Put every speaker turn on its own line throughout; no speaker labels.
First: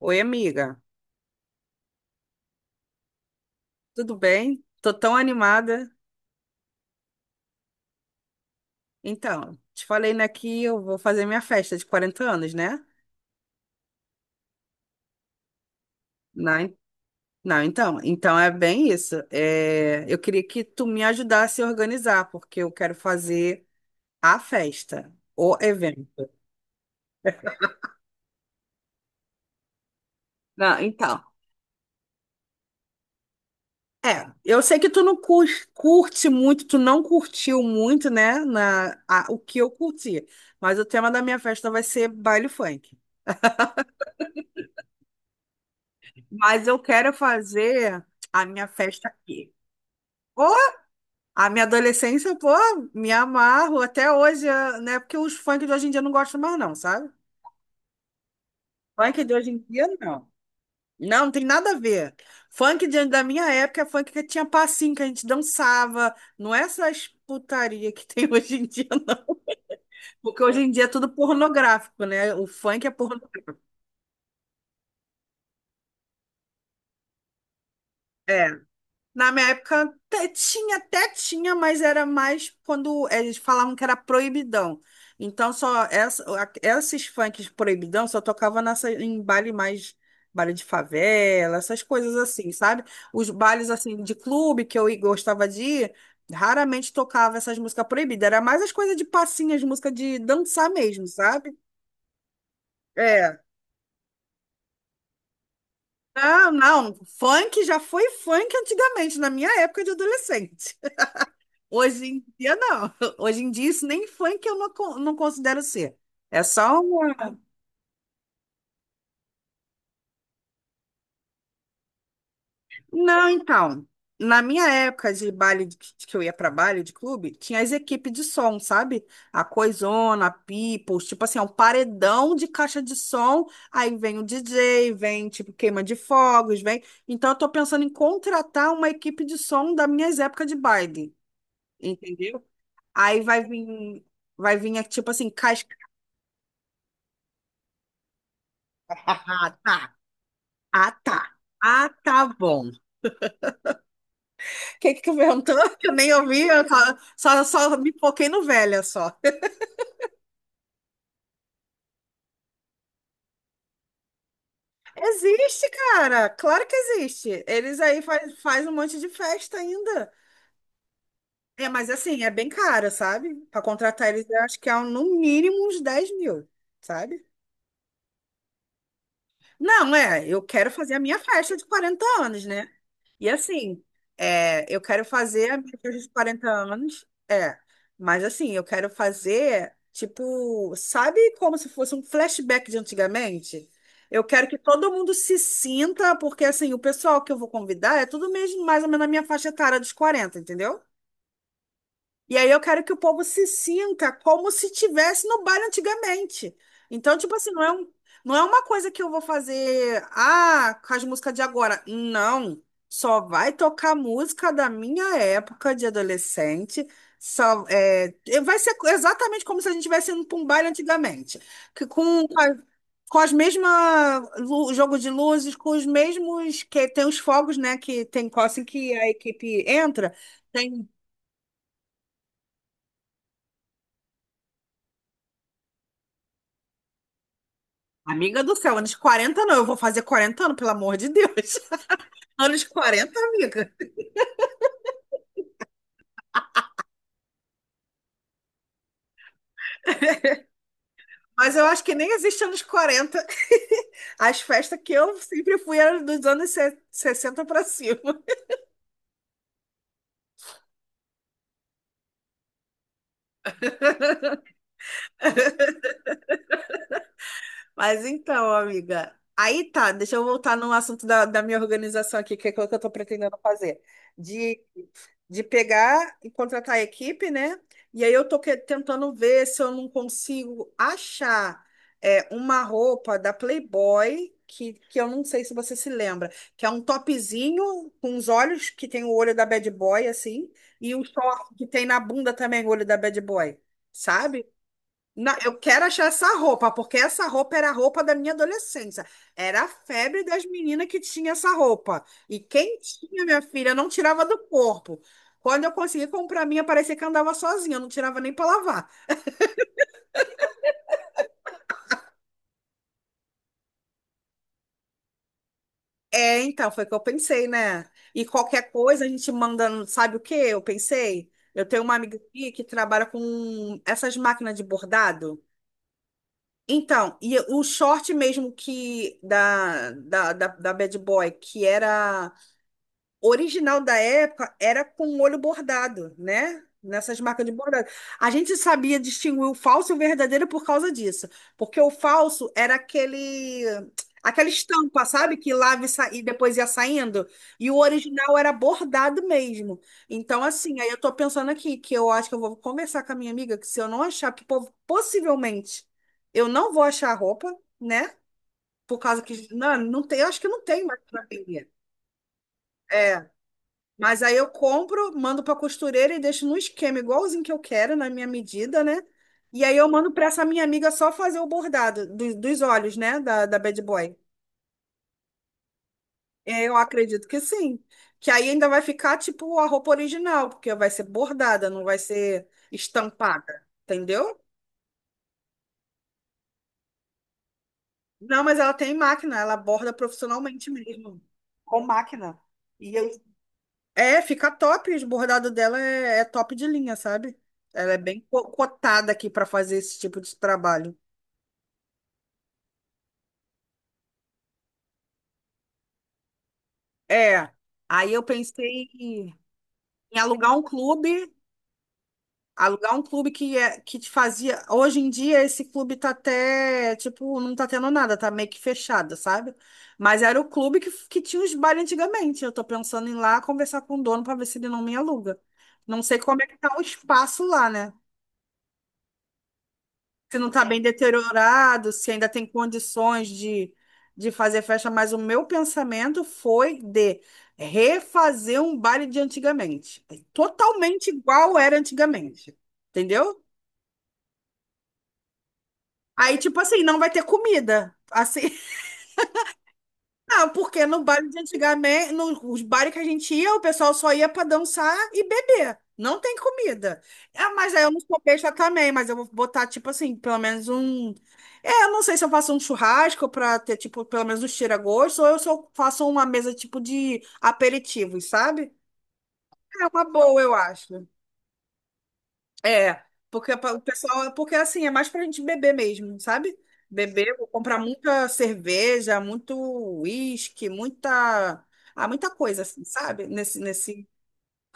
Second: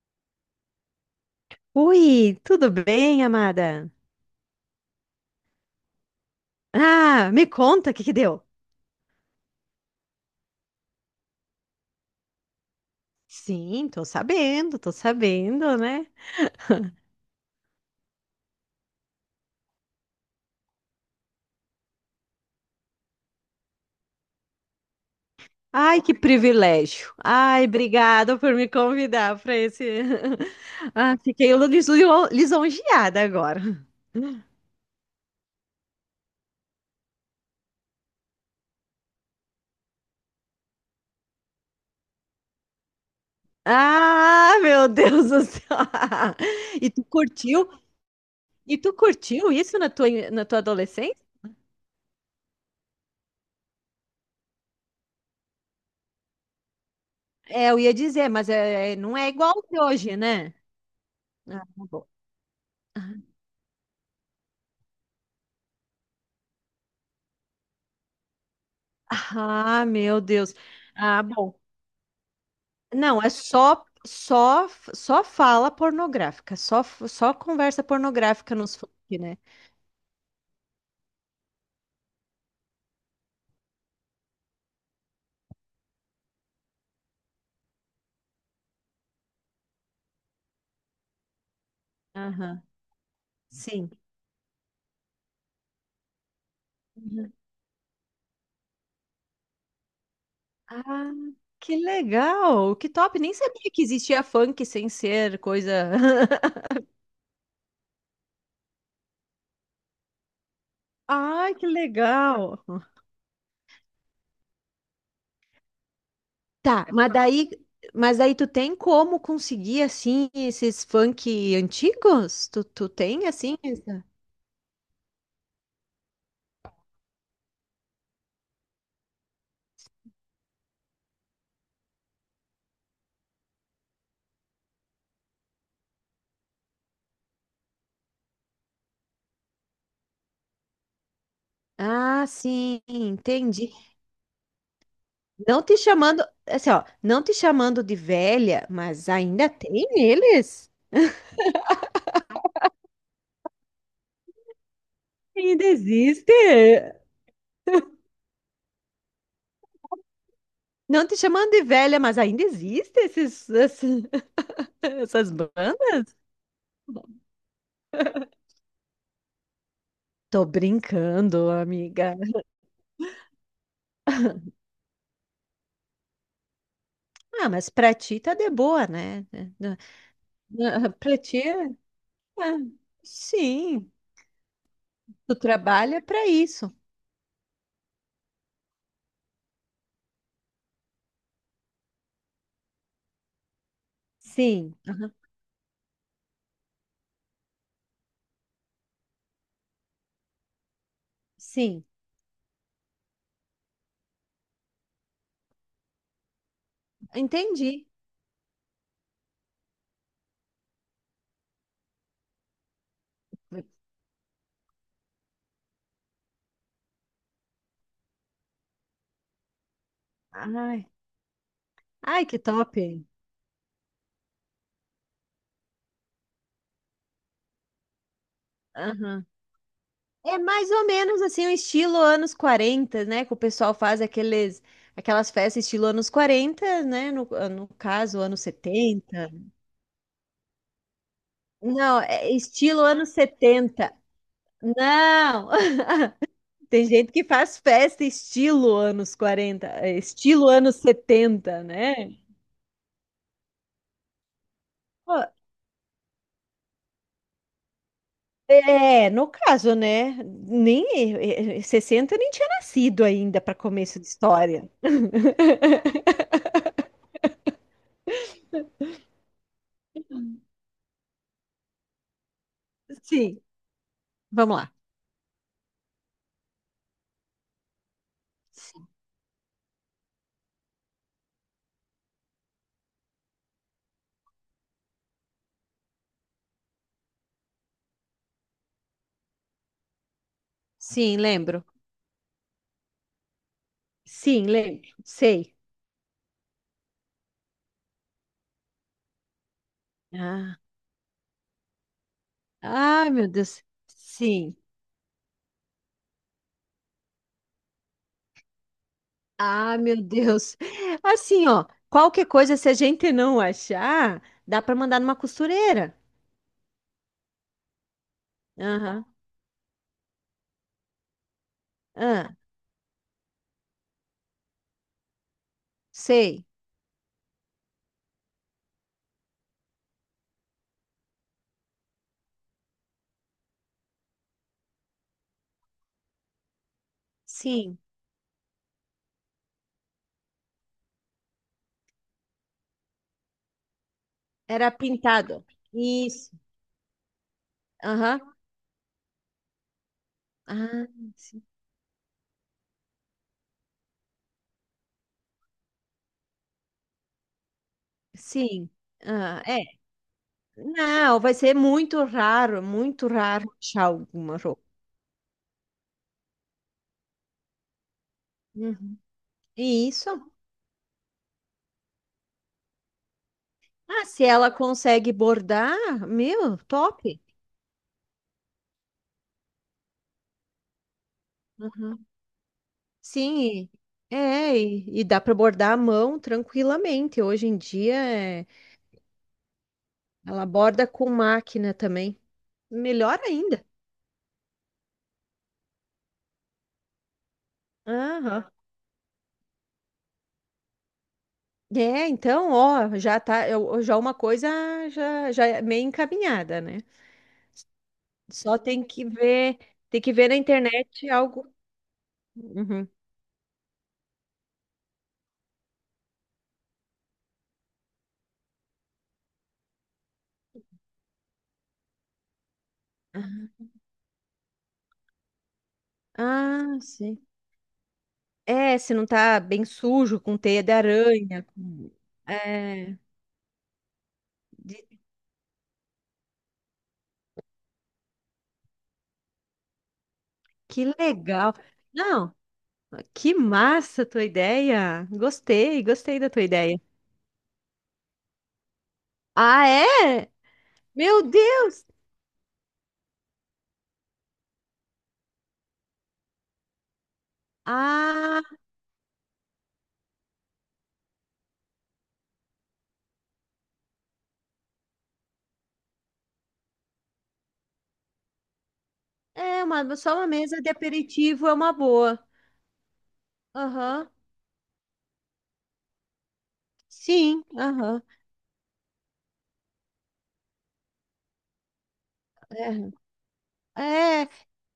Oi, amiga,
Ui, tudo bem, amada?
tudo bem? Tô tão animada.
Ah, me conta o que que deu.
Então, te falei, né, que eu vou fazer minha festa de 40 anos, né?
Sim, tô sabendo, né?
Não, en- não, então é bem isso. É, eu queria que tu me ajudasse a organizar, porque eu quero fazer a festa, o
Ai, que
evento.
privilégio. Ai, obrigada por me convidar para esse.
Não,
Ah,
então,
fiquei lisonjeada agora.
é, eu sei que tu não cur- curte muito, tu não curtiu muito, né, o que eu curti, mas o tema da minha festa vai ser baile funk.
Ah, meu Deus do céu.
Mas eu
E tu
quero
curtiu?
fazer a minha
E tu
festa
curtiu
aqui.
isso
Ô,
na tua adolescência?
a minha adolescência, pô, me amarro até hoje, né? Porque os funk de hoje em dia eu não gosto mais, não, sabe?
É, eu ia dizer, mas é, não
Funk
é
de hoje
igual
em
de
dia,
hoje,
não.
né?
Não, não tem
Ah, tá
nada a
bom.
ver. Funk da minha época é funk que tinha passinho, que a gente dançava. Não é essas putaria que tem hoje em dia, não.
Ah, meu
Porque
Deus.
hoje em dia é tudo
Ah, bom.
pornográfico, né? O funk é
Não, é
pornográfico.
só fala pornográfica, só conversa
É.
pornográfica nos funk,
Na
né?
minha época até tinha, mas era mais quando eles falavam que era proibidão. Então só essa, esses funks proibidão só tocava nessa, em baile mais baile de favela, essas coisas assim,
Aham.
sabe? Os bailes
Sim.
assim de clube que eu gostava de ir, raramente
Uhum.
tocava essas músicas proibidas. Era mais as coisas de passinhas, música de dançar mesmo,
Ah,
sabe?
que legal! Que top! Nem
É.
sabia que existia funk sem ser coisa.
Não, não. Funk já foi funk antigamente, na minha época de adolescente.
Ai, que
Hoje em dia,
legal!
não. Hoje em dia, isso nem funk eu não, não considero ser. É só
Tá,
um.
mas daí tu tem como conseguir assim esses funk antigos? Tu tem
Não,
assim?
então. Na minha época de baile, que eu ia pra baile de clube, tinha as equipes de som, sabe? A Coisona, a People, tipo assim, é um paredão de caixa de som. Aí vem o DJ, vem, tipo, queima de fogos, vem. Então, eu tô pensando em contratar uma equipe de som das minhas épocas de baile,
Ah,
entendeu?
sim,
Aí vai
entendi.
vir, é, tipo assim,
Não
casca.
te chamando, assim, ó, não te chamando de velha, mas ainda tem eles?
Ah, tá. Ah, tá bom. O que que tu perguntou?
Ainda
Que eu nem
existe?
ouvi, eu só, só me foquei no velha só.
Não te chamando de velha, mas ainda existe esses. Essas
Existe,
bandas?
cara. Claro que existe. Eles aí faz um monte de festa ainda.
Tô brincando,
É, mas
amiga.
assim, é bem caro, sabe? Para contratar eles, eu acho que é um, no mínimo uns 10 mil, sabe?
Ah, mas pra ti tá de boa, né? Não-
Não, é, eu quero fazer a
Pra
minha
ti,
festa de 40 anos,
ah,
né? E assim,
sim.
é, eu quero
Tu
fazer a minha
trabalha
dos
pra
40
isso.
anos, é, mas assim, eu quero fazer, tipo, sabe como se fosse um flashback de antigamente? Eu quero que
Sim,
todo mundo
aham,
se sinta, porque assim, o pessoal que eu vou convidar é tudo mesmo mais ou menos na minha faixa etária dos 40, entendeu?
sim.
E aí eu quero que o povo se sinta como se tivesse no baile antigamente. Então, tipo assim, não
Entendi.
é um, não é uma coisa que eu vou fazer, com as músicas de agora. Não. Só vai tocar música da minha época de adolescente. Só, é, vai ser exatamente como se a gente estivesse indo para um baile
Ai,
antigamente. Que
ai,
com,
que top.
com as mesmas jogo de luzes, com os mesmos que tem os fogos, né? Que tem assim que a
Aham.
equipe entra.
É mais ou menos assim, um estilo anos 40, né? Que o pessoal faz aquelas festas estilo anos 40, né? No caso, anos
Amiga do céu, anos
70.
40 não, eu vou fazer 40 anos, pelo amor de Deus.
Não, é
Anos
estilo anos
40, amiga.
70. Não! Tem gente que faz festa estilo anos 40, é, estilo anos
Mas
70,
eu acho que nem
né?
existe anos 40. As festas que
Pô,
eu sempre fui eram dos anos 60 para cima.
é, no caso, né? Nem 60 nem tinha nascido ainda para começo de história.
Mas então, amiga, aí tá, deixa eu voltar no assunto da minha organização aqui, que é o que eu tô pretendendo
Sim,
fazer.
vamos
De,
lá.
de pegar e contratar a equipe, né? E aí eu tô tentando ver se eu não consigo achar é, uma roupa da Playboy, que eu não sei se você se lembra, que é um topzinho com os olhos, que tem o olho da Bad Boy, assim, e o
Sim,
short
lembro.
que tem na bunda também o olho da Bad Boy, sabe?
Sim, lembro.
Não,
Sei.
eu quero achar essa roupa, porque essa roupa era a roupa da minha adolescência. Era a febre das
Ah,
meninas que tinha essa roupa. E quem
ah,
tinha,
meu
minha
Deus.
filha, não tirava do
Sim.
corpo. Quando eu consegui comprar a minha, parecia que eu andava sozinha, eu não tirava nem para lavar.
Ah, meu Deus. Assim, ó, qualquer coisa, se a gente não achar, dá para mandar numa costureira.
É, então, foi o que eu pensei, né? E qualquer coisa
Aham.
a gente manda, sabe o que eu pensei? Eu tenho uma amiga
Ah,
aqui que trabalha com essas máquinas de bordado.
sei.
Então, e o short mesmo que da, da, da, da Bad Boy, que era O original da época era com o olho bordado, né? Nessas marcas de
Sim.
bordado. A gente sabia distinguir o falso e o verdadeiro por causa disso. Porque o falso era aquele, aquela
Era
estampa, sabe?
pintado.
Que lava e, e
Isso.
depois ia saindo. E o
Aham.
original era bordado mesmo. Então, assim,
Ah,
aí eu tô
sim.
pensando aqui que eu acho que eu vou conversar com a minha amiga que se eu não achar, que possivelmente eu não vou achar a roupa, né?
Sim.
Por causa
Ah,
que.
é.
Não, não tem, eu acho que não tem mais
Não,
pra
vai ser
vender.
muito
É.
raro achar
Mas aí
alguma
eu
roupa.
compro, mando para costureira e deixo no esquema igualzinho que eu quero, na minha medida, né?
Uhum.
E aí eu mando para
Isso.
essa minha amiga só fazer o bordado dos olhos, né? Da Bad
Ah,
Boy.
se ela consegue bordar, meu,
É. Eu
top.
acredito que sim. Que aí ainda vai ficar tipo a roupa original, porque vai ser bordada, não vai ser estampada,
Sim, e-
entendeu?
é, e, e dá para bordar à mão tranquilamente. Hoje em dia,
Não,
é,
mas ela tem máquina, ela borda
ela
profissionalmente
borda com
mesmo,
máquina
com
também.
máquina. E eu,
Melhor ainda.
É, fica top. O bordado dela é top de linha, sabe? Ela é bem
Aham.
cotada aqui para fazer esse tipo de trabalho.
É, então, ó, já tá, já uma coisa já é meio encaminhada, né?
É. Aí eu
Só
pensei
tem que ver na
alugar um
internet
clube,
algo. Uhum.
que é, que te fazia. Hoje em dia esse clube tá até, tipo, não tá tendo nada, tá meio que fechado, sabe? Mas era o clube que tinha os bailes antigamente. Eu tô pensando em ir lá conversar com o dono para ver se ele não me aluga. Não sei como é que tá
Ah,
o
sim.
espaço lá, né?
É, se não tá bem sujo, com
Se não
teia
está
de
bem
aranha.
deteriorado, se ainda tem
É,
condições de fazer
de-
festa, mas o meu pensamento foi de refazer um baile de antigamente. É
que
totalmente
legal.
igual era
Não.
antigamente.
Que
Entendeu?
massa a tua ideia! Gostei, gostei da
Aí,
tua
tipo
ideia.
assim, não vai ter comida. Assim,
Ah, é?
ah, porque no
Meu
baile de
Deus!
antigamente, nos bares que a gente ia, o pessoal só ia pra dançar e beber. Não tem comida. Ah, mas aí eu não sou
Ah,
besta também, mas eu vou botar, tipo assim, pelo menos um. É, eu não sei se eu faço um churrasco pra ter, tipo, pelo menos um tira-gosto, ou eu só faço uma mesa, tipo, de aperitivos, sabe?
é,
É uma
só uma
boa, eu
mesa de
acho.
aperitivo é uma boa.
É, porque o
Aham.
pessoal, é porque assim, é mais pra gente beber mesmo, sabe? Beber,
Sim,
vou comprar
aham.
muita cerveja, muito uísque, muita, ah, muita coisa assim, sabe? Nesse,
É,
nesse.
é,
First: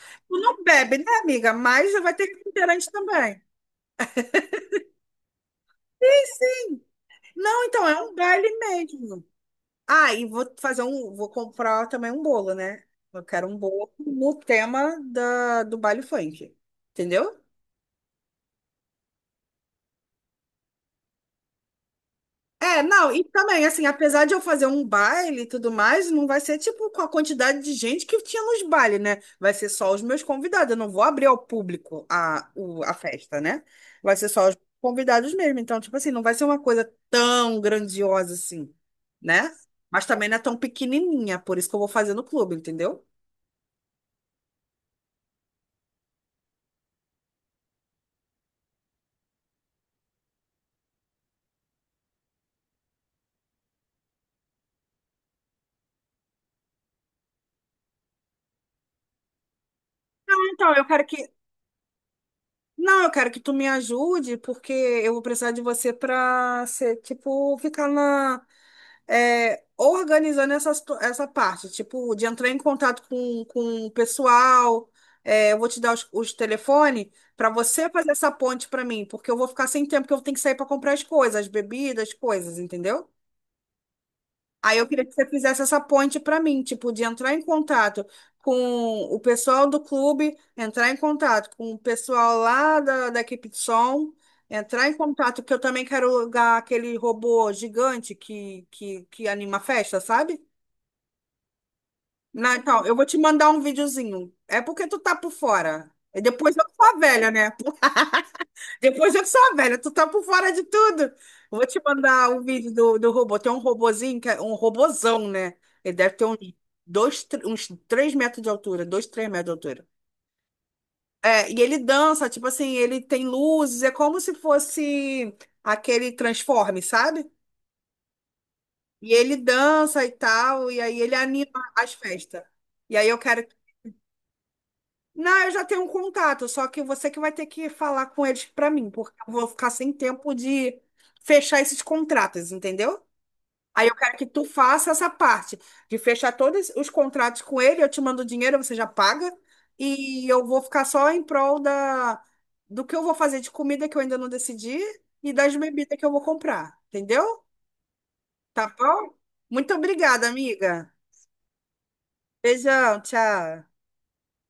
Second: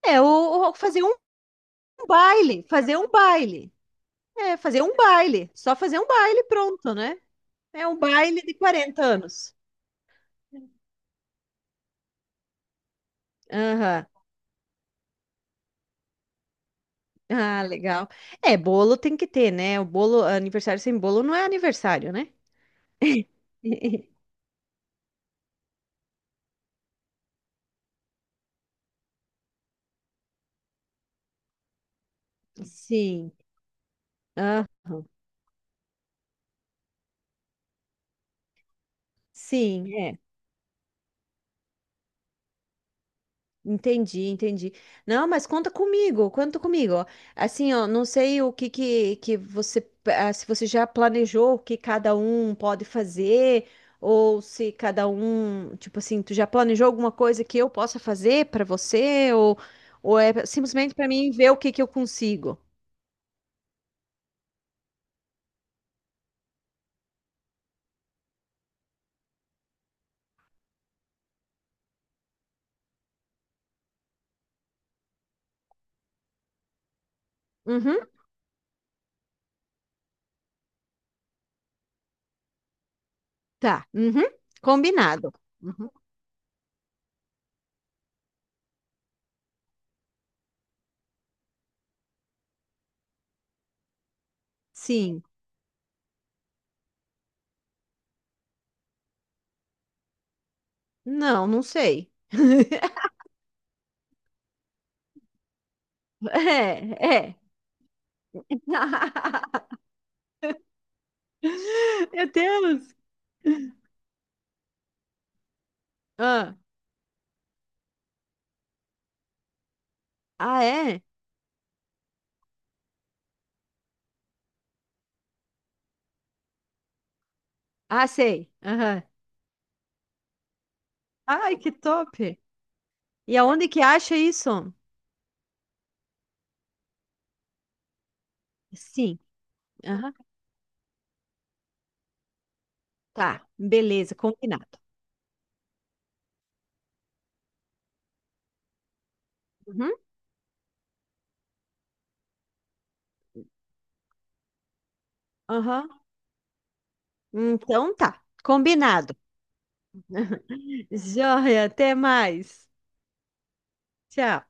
é ou,
Tu não
ou
bebe,
fazer
né,
um
amiga? Mas vai ter
baile,
refrigerante
fazer um
também.
baile. É, fazer um baile. Só fazer um baile, pronto, né?
Não, então
É um
é um
baile
baile
de 40
mesmo.
anos.
Ah, e vou comprar também um bolo, né? Eu quero um bolo
Aham.
no tema do baile funk, entendeu?
Ah, legal. É, bolo tem que ter, né? O bolo, aniversário sem bolo não é aniversário, né?
É, não, e também, assim, apesar de eu fazer um baile e tudo mais, não vai ser tipo com a quantidade de gente que tinha nos bailes, né? Vai ser só os meus convidados, eu não vou abrir ao público a
Sim.
festa, né? Vai ser só os
Aham.
convidados mesmo. Então, tipo assim, não vai ser uma coisa tão grandiosa assim, né?
Sim,
Mas
é.
também não é tão pequenininha, por isso que eu vou fazer no clube, entendeu?
Entendi, entendi. Não, mas conta comigo, conta comigo. Assim, ó, não sei o que que você, se você já planejou o que cada um pode fazer, ou se cada um, tipo assim, tu já planejou alguma coisa que eu possa fazer para você, ou,
Não,
é
Então, eu
simplesmente
quero
para
que
mim ver o que que eu consigo.
Não, eu quero que tu me ajude, porque eu vou precisar de você para ser, tipo, ficar organizando essa, essa parte, tipo, de entrar em contato com o pessoal. É, eu vou te dar os telefones para você
Uhum,
fazer essa ponte para mim, porque eu vou ficar sem tempo, porque eu tenho que sair para comprar as coisas, as bebidas, as coisas, entendeu?
tá. Uhum,
Aí eu queria que você
combinado.
fizesse essa
Uhum.
ponte para mim, tipo, de entrar em contato com o pessoal do clube, entrar em contato com o pessoal lá da equipe de som, entrar em
Sim.
contato, porque eu também quero alugar aquele robô gigante que anima a festa, sabe?
Não, não sei.
Não, então, eu vou te mandar um videozinho. É porque tu tá por fora. E depois eu sou a
É,
velha,
é.
né? Depois eu sou a velha, tu tá por fora de tudo. Vou te
Meu
mandar o vídeo
Deus!
do robô. Tem um robozinho, que é um robozão, né? Ele deve ter uns,
Ah,
dois, uns 3 metros de altura, dois, 3 metros de altura.
ah, é?
É, e ele dança, tipo assim, ele tem luzes, é como se fosse aquele Transforme, sabe?
Ah, sei. Aham.
E ele dança e tal, e aí ele anima
Ai, que
as
top.
festas. E aí eu
E
quero
aonde que acha isso?
Não, eu já tenho um contato, só que você que vai ter que falar com eles pra mim, porque
Sim.
eu vou ficar sem
Aham.
tempo de fechar esses contratos, entendeu?
Tá,
Aí eu
beleza,
quero que tu
combinado.
faça essa parte de fechar todos os contratos com ele, eu te mando o dinheiro, você já paga,
Uhum.
e eu vou ficar só em prol do que eu vou fazer de comida que eu ainda não decidi e das
Aham.
bebidas que eu vou comprar, entendeu?
Então tá,
Tá bom?
combinado.
Muito obrigada, amiga.
Joia, até mais.
Beijão, tchau.
Tchau.